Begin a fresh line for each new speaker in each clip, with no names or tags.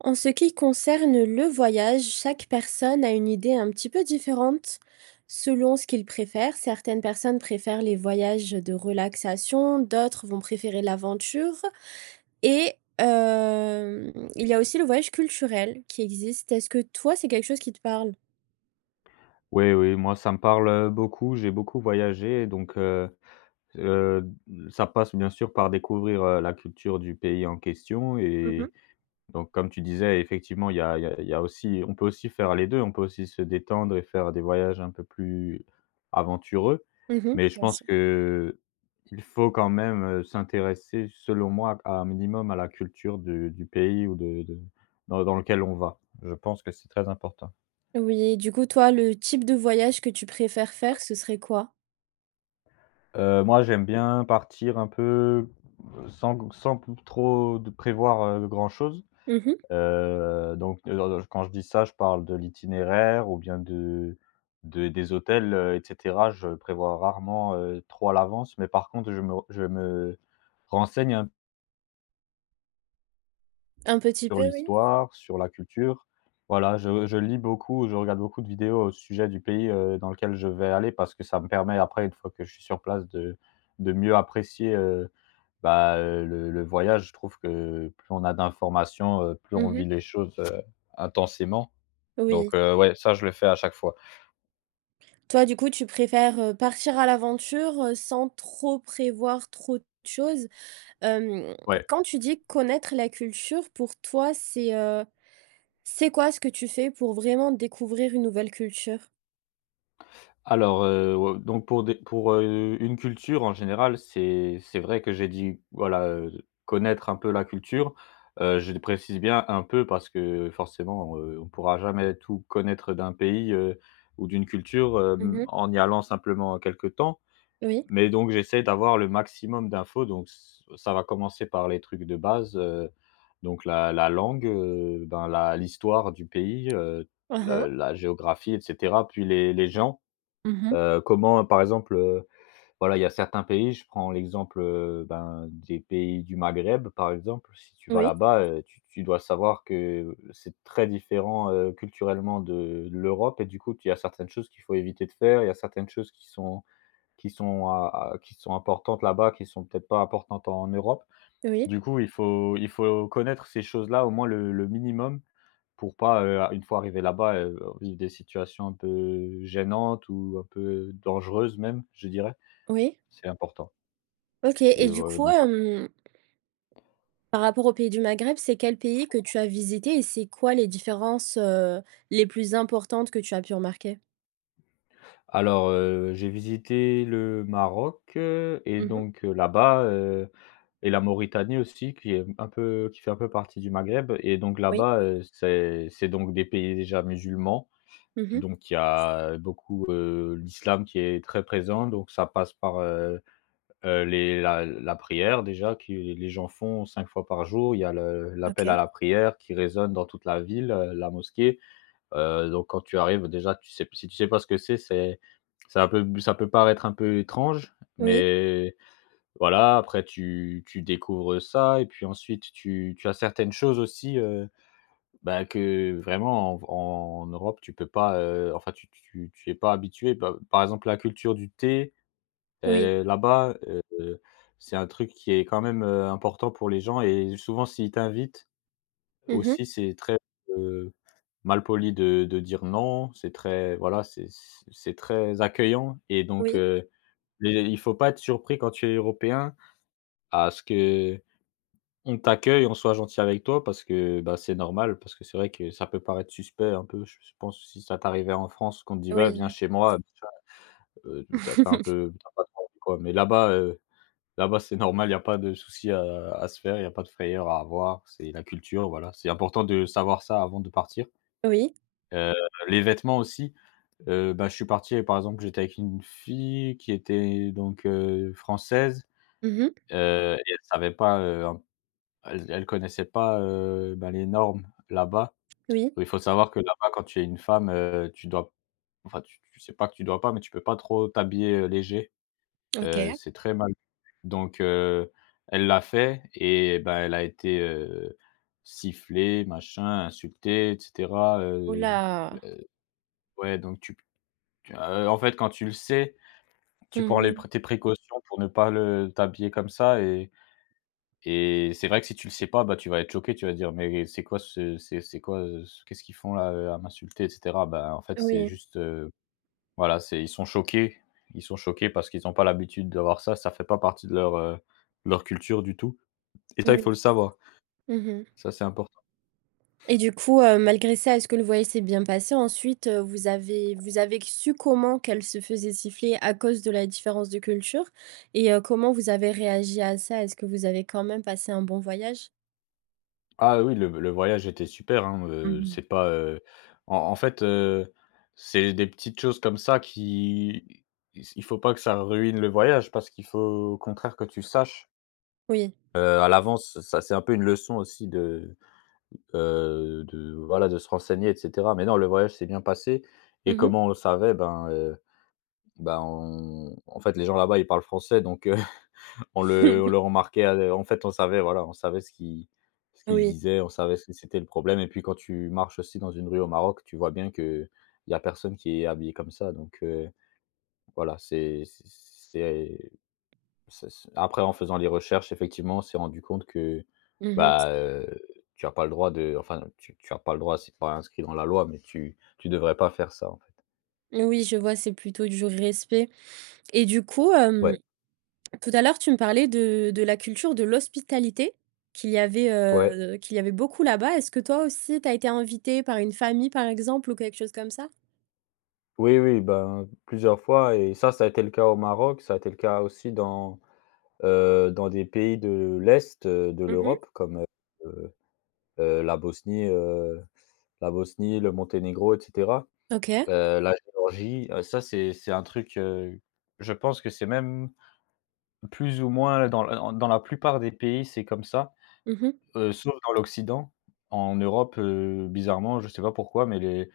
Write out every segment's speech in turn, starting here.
En ce qui concerne le voyage, chaque personne a une idée un petit peu différente selon ce qu'il préfère. Certaines personnes préfèrent les voyages de relaxation, d'autres vont préférer l'aventure. Et il y a aussi le voyage culturel qui existe. Est-ce que toi, c'est quelque chose qui te parle?
Oui, oui, moi ça me parle, beaucoup. J'ai beaucoup voyagé donc, heu, ça passe bien sûr par découvrir, la culture du pays en question.
Mmh mh.
Et donc, comme tu disais, effectivement, il y a il y a il y a aussi, on peut aussi faire les 2. On peut aussi se détendre et faire des voyages un peu plus aventureux.
Mmh.
Mais je
Bien
pense
sûr.
que il faut quand même, s'intéresser selon moi à un minimum à la culture de du pays ou de dans lequel on va. Je pense que c'est très important.
Oui, du coup, toi, le type de voyage que tu préfères faire, ce serait quoi?
Moi, j'aime bien partir un peu, sans g sans p trop de prévoir, grand-chose.
Mmh.
Donc, quand je dis ça, je parle de l'itinéraire ou bien de des hôtels, et cetera. Je prévois rarement, trop à l'avance, mais par contre, je me renseigne un
Un petit
sur
peu, oui.
l'histoire, sur la culture. Voilà, je lis beaucoup, je regarde beaucoup de vidéos au sujet du pays, dans lequel je vais aller, parce que ça me permet, après, une fois que je suis sur place, de mieux apprécier. Bah, le voyage, je trouve que plus on a d'informations, plus on vit
Mmh.
les choses, intensément.
Oui.
Donc, ouais, ça, je le fais à chaque fois.
Toi, du coup, tu préfères, partir à l'aventure, sans trop prévoir trop de choses. Hem,
Ouais.
quand tu dis connaître la culture, pour toi, c'est quoi ce que tu fais pour vraiment découvrir une nouvelle culture?
Alors, au donc pour des pour, une culture en général, c'est vrai, que j'ai dit, voilà, connaître un peu la culture. Je précise bien un peu, parce que forcément, on ne pourra jamais tout connaître d'un pays, ou d'une culture,
Mmh.
en y allant simplement quelques temps.
Oui.
Mais donc j'essaie d'avoir le maximum d'infos, donc ç ça va commencer par les trucs de base, donc la langue, ben, la l'histoire du pays,
Mmh mh.
le la géographie, et cetera, puis les gens,
Mmh.
comment, par exemple, voilà, il y a certains pays, je prends l'exemple, ben, des pays du Maghreb, par exemple. Si tu vas
Oui,
là-bas, tu dois savoir que c'est très différent, culturellement de l'Europe, et du coup, il y a certaines choses qu'il faut éviter de faire, il y a certaines choses qui sont importantes là-bas, qui sont peut-être pas importantes en Europe.
oui,
Du coup, il faut connaître ces choses-là, au moins le minimum, pour pas, une fois arrivé là-bas, vivre des situations un peu gênantes ou un peu dangereuses, même, je dirais.
oui.
C'est important,
OK
et
et du coup,
donc, ouais.
par rapport au pays du Maghreb, c'est quel pays que tu as visité et c'est quoi les différences, les plus importantes que tu as pu remarquer?
Alors, j'ai visité le Maroc, et
Mmh.
donc, là-bas, et la Mauritanie aussi, qui fait un peu partie du Maghreb. Et donc
Oui.
là-bas, c'est donc des pays déjà musulmans.
Mmh.
Donc il y a beaucoup, l'islam qui est très présent, donc ça passe par, les la la prière, déjà, que les gens font 5 fois par jour. Il y a le l'appel à
OK.
la prière qui résonne dans toute la ville, la mosquée. Donc quand tu arrives, déjà, tu sais si tu sais pas ce que c'est ça peut paraître un peu étrange,
Oui,
mais voilà, après tu découvres ça, et puis ensuite tu as certaines choses aussi, bah, que vraiment en Europe, tu peux pas, enfin tu es pas habitué. Bah, par exemple, la culture du thé,
oui.
là-bas, c'est un truc qui est quand même, important pour les gens, et souvent s'ils t'invitent
Mmh.
aussi, c'est très, heu, malpoli de dire non. C'est très, voilà, c'est très accueillant, et donc,
Oui.
les il faut pas être surpris quand tu es européen à ce que on t'accueille, on soit gentil avec toi, parce que, bah, c'est normal. Parce que c'est vrai que ça peut paraître suspect un peu, je pense, si ça t'arrivait en France qu'on te dit: «Va, viens
Oui.
chez moi», tu as un peu tu pas trop envie, quoi, mais là-bas, là-bas, c'est normal, il y a pas de souci à se faire, il y a pas de frayeur à avoir, c'est la culture, voilà. C'est important de savoir ça avant de partir.
Oui.
Heu, les vêtements aussi, bah, je suis parti, et par exemple, j'étais avec une fille qui était donc, française,
Mmh.
et elle savait pas, un elle connaissait pas, bah, les normes là-bas.
Oui.
Il faut savoir que là-bas, quand tu es une femme, tu dois enfin, tu sais pas que tu dois pas, mais tu peux pas trop t'habiller, léger.
OK.
C'est très mal. Donc, elle l'a fait et bah, elle a été, sifflée, machin, insultée, et cetera.
Oula, là!
Ouais, donc en fait, quand tu le sais, tu prends les
Mmh.
pré tes précautions pour ne pas le t'habiller comme ça. Et c'est vrai que si tu le sais pas, bah, tu vas être choqué, tu vas dire: «Mais c'est quoi ce c'est quoi, ce qu'est-ce qu'ils font là, à m'insulter?», et cetera. Bah, en fait, c'est
Oui,
juste, voilà, c'est ils sont choqués, ils sont choqués, parce qu'ils n'ont pas l'habitude d'avoir ça, ça fait pas partie de leur, de leur culture du tout, et ça, il
oui.
faut le savoir.
Mmh
Ça, c'est important.
et du coup, malgré ça, est-ce que le voyage s'est bien passé ensuite, vous avez su comment qu'elle se faisait siffler à cause de la différence de culture et comment vous avez réagi à ça? Est-ce que vous avez quand même passé un bon voyage?
Ah oui, le voyage était super, hein,
Mmh.
c'est pas, en fait, c'est des petites choses comme ça qui il faut pas que ça ruine le voyage, parce qu'il faut, au contraire, que tu saches
Oui.
À l'avance. Ça, c'est un peu une leçon aussi de voilà, de se renseigner, et cetera. Mais non, le voyage s'est bien passé. Et
Mmh.
comment on le savait? Ben, ben, on en fait, les gens là-bas, ils parlent français, donc, on le remarquait à en fait, on savait, voilà, on savait ce qu'ils se
Oui.
disaient, on savait ce que c'était le problème. Et puis quand tu marches aussi dans une rue au Maroc, tu vois bien que il y a personne qui est habillé comme ça, donc, voilà. C'est c'est c'est c'est après, en faisant les recherches, effectivement, on s'est rendu compte que,
Mmh.
bah, tu as pas le droit de enfin, tu as pas le droit, c'est pas inscrit dans la loi, mais tu devrais pas faire ça, en fait.
Oui, je vois, c'est plutôt du respect et du coup,
Ouais,
hem. Tout à l'heure, tu me parlais de la culture de l'hospitalité
ouais.
qu'il y avait beaucoup là-bas. Est-ce que toi aussi, tu as été invité par une famille, par exemple, ou quelque chose comme ça?
Oui, oui, ben, plusieurs fois, et ça a été le cas au Maroc, ça a été le cas aussi dans des pays de l'est, de
Mmh.
l'Europe, comme, heu heu, la Bosnie, heu, la Bosnie, le Monténégro, et cetera.
OK.
La Géorgie, ça, c'est un truc, je pense que c'est même plus ou moins dans la plupart des pays, c'est comme ça,
Mmh.
sauf dans l'Occident. En Europe, bizarrement, je sais pas pourquoi, mais les,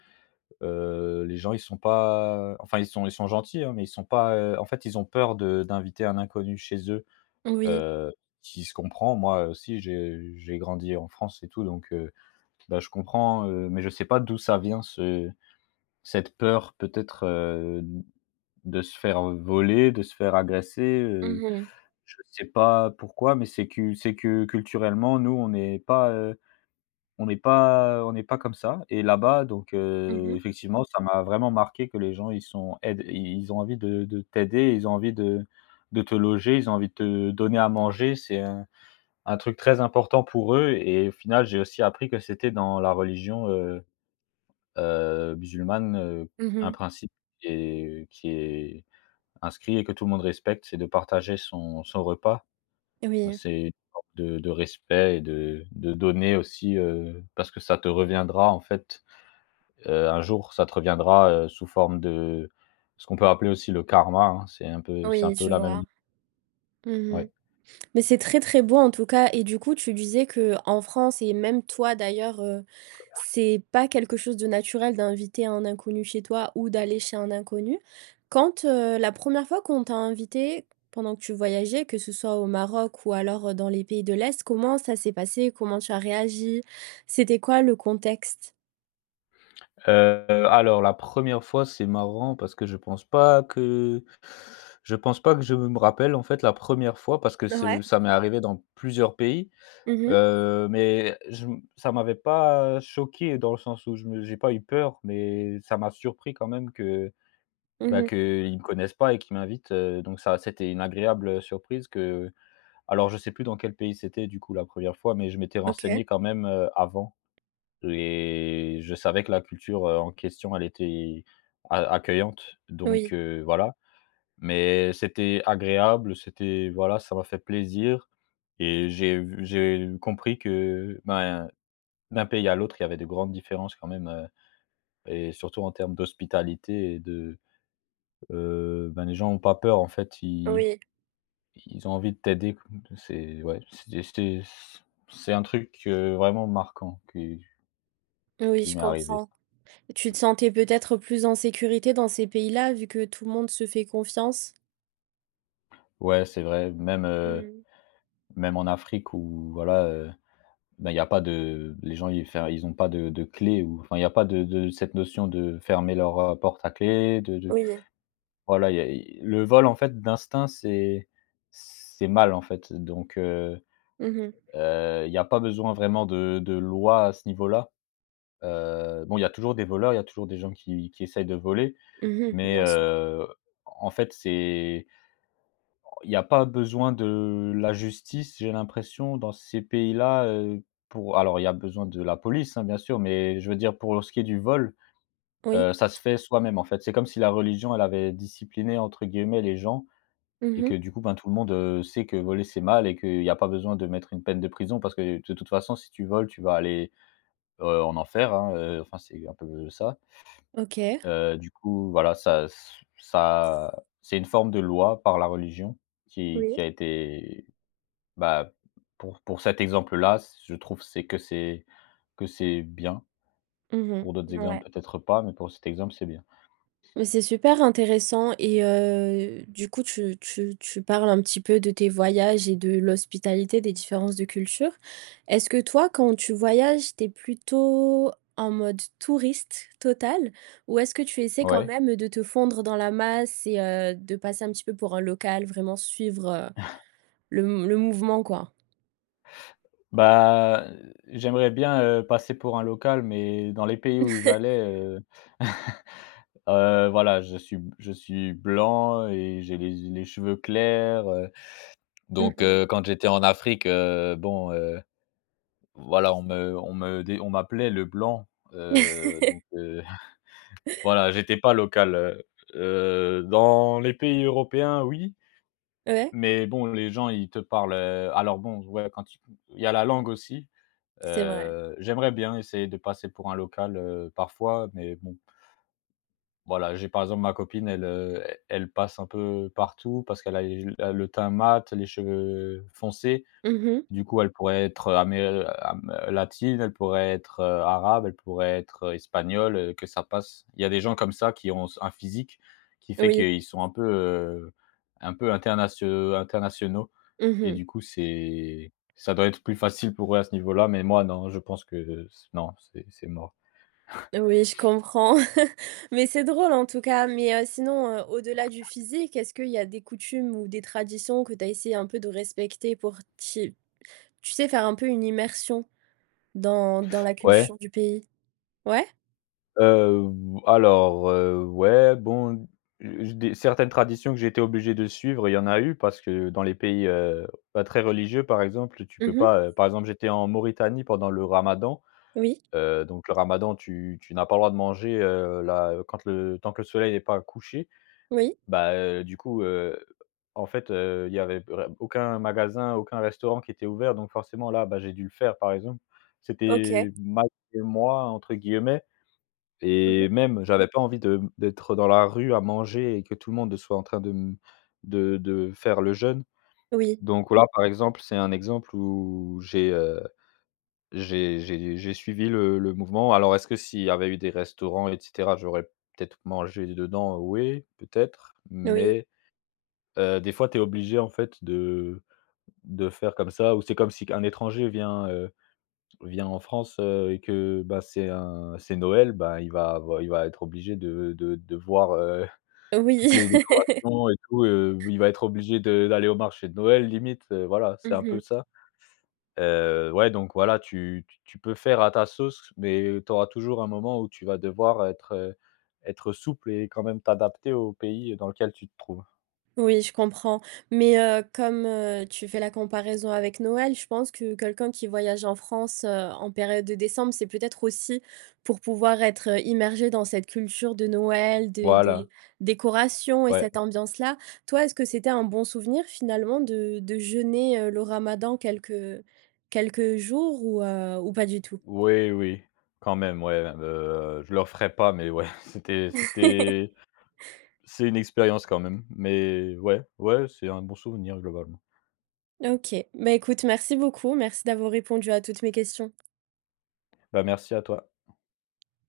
heu, les gens, ils sont pas enfin, ils sont gentils, hein, mais ils sont pas, en fait, ils ont peur de d'inviter un inconnu chez eux,
Oui.
heu, qui se comprend. Moi aussi j'ai grandi en France et tout, donc, bah, je comprends, mais je sais pas d'où ça vient, ce cette peur peut-être, de se faire voler, de se faire agresser.
Mmh mh.
Je sais pas pourquoi, mais c'est que culturellement, nous, on n'est pas comme ça, et là-bas, donc,
Mmh.
effectivement, ça m'a vraiment marqué que les gens, ils sont aident, ils ont envie de t'aider, ils ont envie de te loger, ils ont envie de te donner à manger. C'est un truc très important pour eux, et au final, j'ai aussi appris que c'était dans la religion, musulmane, un
Mmh.
principe qui est inscrit, et que tout le monde respecte, c'est de partager son repas.
Oui.
C'est une forme de respect, et de donner aussi, parce que ça te reviendra, en fait, un jour ça te reviendra, sous forme de ce qu'on peut appeler aussi le karma, hein. C'est un peu c'est un
Oui,
peu
je
la même.
vois. Mmh.
Ouais.
Mais c'est très, très beau en tout cas et du coup tu disais que en France et même toi d'ailleurs, c'est pas quelque chose de naturel d'inviter un inconnu chez toi ou d'aller chez un inconnu. Quand, la première fois qu'on t'a invité pendant que tu voyageais, que ce soit au Maroc ou alors, dans les pays de l'Est, comment ça s'est passé? Comment tu as réagi? C'était quoi le contexte?
Alors la première fois, c'est marrant parce que je pense pas que je me rappelle en fait la première fois parce que c'est
Ouais.
ça m'est arrivé dans plusieurs pays,
Mmh mh.
mais je ça m'avait pas choqué dans le sens où je me j'ai pas eu peur, mais ça m'a surpris quand même que
Mmh.
qu'ils me connaissent pas et qu'ils m'invitent, donc ça c'était une agréable, surprise que alors je sais plus dans quel pays c'était du coup la première fois, mais je m'étais
OK.
renseigné quand même, avant et je savais que la culture, en question elle était a accueillante donc
Oui,
voilà. Mais c'était agréable, c'était voilà, ça m'a fait plaisir et j'ai compris que, ben, d'un pays à l'autre, il y avait de grandes différences quand même, et surtout en termes d'hospitalité et de. Ben, les gens ont pas peur en fait,
oui,
ils ont envie de t'aider. C'est ouais, c'est c'est un truc, vraiment marquant
oui,
qui
je
m'est arrivé.
comprends. Tu te sentais peut-être plus en sécurité dans ces pays-là, vu que tout le monde se fait confiance?
Ouais, c'est vrai, même,
Mmh.
même en Afrique où voilà, ben, il y a pas de les gens ils ont pas de clé, ou enfin il y a pas de cette notion de fermer leur, porte à clé, de
Oui.
voilà, y a i le vol en fait d'instinct c'est mal en fait donc
Mhm.
il y a pas besoin vraiment de loi à ce niveau-là. Bon, il y a toujours des voleurs, il y a toujours des gens qui essayent de voler,
Mhm.
mais
Bien sûr.
en fait, c'est il y a pas besoin de la justice, j'ai l'impression, dans ces pays-là, pour alors il y a besoin de la police, hein, bien sûr, mais je veux dire pour ce qui est du vol,
Oui.
ça se fait soi-même, en fait. C'est comme si la religion, elle avait «discipliné» entre guillemets les gens et
Mhm.
que du coup, ben, tout le monde, sait que voler, c'est mal et qu'il y a pas besoin de mettre une peine de prison parce que de toute façon, si tu voles, tu vas aller, en enfer, hein, enfin, c'est un peu ça.
OK.
Du coup, voilà, ça c'est une forme de loi par la religion
Oui.
qui a été, bah, pour cet exemple-là, je trouve c'est que c'est que c'est bien.
Mhm.
Pour d'autres
Ouais.
exemples, peut-être pas, mais pour cet exemple, c'est bien.
Mais c'est super intéressant et du coup tu parles un petit peu de tes voyages et de l'hospitalité, des différences de culture. Est-ce que toi, quand tu voyages, t'es plutôt en mode touriste total? Ou est-ce que tu essaies quand
Ouais.
même de te fondre dans la masse et de passer un petit peu pour un local, vraiment suivre, le mouvement quoi?
Bah, j'aimerais bien, passer pour un local, mais dans les pays où j'allais, voilà, je suis blanc et j'ai les cheveux clairs, donc
Mmh.
quand j'étais en Afrique, bon, voilà, on me dé on m'appelait le blanc, donc voilà, j'étais pas local, dans les pays européens, oui,
Ouais,
mais bon, les gens, ils te parlent, alors bon, ouais, quand tu il y a la langue aussi,
c'est vrai.
j'aimerais bien essayer de passer pour un local, parfois, mais bon, voilà, j'ai par exemple ma copine, elle, elle passe un peu partout parce qu'elle a les a le teint mat, les cheveux foncés.
Mmh.
Du coup, elle pourrait être, amé am latine, elle pourrait être, arabe, elle pourrait être, espagnole, que ça passe. Il y a des gens comme ça qui ont un physique qui fait
Oui.
qu'ils sont un peu internationaux, et
Mmh.
du coup, c'est ça doit être plus facile pour eux à ce niveau-là, mais moi non, je pense que c non, c'est mort.
Oui, je comprends, mais c'est drôle en tout cas, mais sinon, au-delà du physique, est-ce qu'il y a des coutumes ou des traditions que tu as essayé un peu de respecter pour t'y tu sais, faire un peu une immersion dans la
Ouais?
culture du pays? Ouais?
Heu, alors, ouais, bon, je des certaines traditions que j'ai été obligé de suivre, il y en a eu parce que dans les pays, pas très religieux, par exemple, tu peux
Mmh mh.
pas, par exemple, j'étais en Mauritanie pendant le ramadan,
Oui,
donc le ramadan, tu n'as pas le droit de manger, là, quand le tant que le soleil n'est pas couché.
oui.
Bah, du coup, en fait, il y avait re aucun magasin, aucun restaurant qui était ouvert, donc forcément là, bah, j'ai dû le faire, par exemple.
OK.
C'était mal «malgré moi» entre guillemets,
Mmh mh.
et même, j'avais pas envie de d'être dans la rue à manger et que tout le monde soit en train de faire le jeûne.
Oui,
Donc là, par exemple, c'est un exemple où j'ai, j'ai suivi le mouvement. Alors est-ce que s'il y avait eu des restaurants et cetera, j'aurais peut-être mangé dedans? Oui, peut-être,
oui,
mais des fois, tu es obligé, en fait, de faire comme ça, ou c'est comme si un étranger vient, vient en France, et que, bah, c'est Noël, bah, il va être obligé de voir, toutes
oui.
les décorations et tout, il va être obligé de d'aller au marché de Noël limite, voilà, c'est un
Mmh
peu
mh.
ça. Ouais, donc voilà, tu peux faire à ta sauce, mais tu auras toujours un moment où tu vas devoir être, être souple et quand même t'adapter au pays dans lequel tu te trouves.
Oui, je comprends. Mais comme, tu fais la comparaison avec Noël, je pense que quelqu'un qui voyage en France, en période de décembre, c'est peut-être aussi pour pouvoir être, immergé dans cette culture de Noël, des
Voilà,
décorations et
ouais.
cette ambiance-là. Toi, est-ce que c'était un bon souvenir finalement de jeûner, le ramadan quelques quelques jours ou pas du tout?
Oui, oui, quand même, ouais, je le ferai pas, mais ouais, c'était c'était c'est une expérience quand même, mais ouais, ouais, c'est un bon souvenir globalement.
OK. Bah, écoute, merci beaucoup. Merci d'avoir répondu à toutes mes questions.
Bah, merci à toi.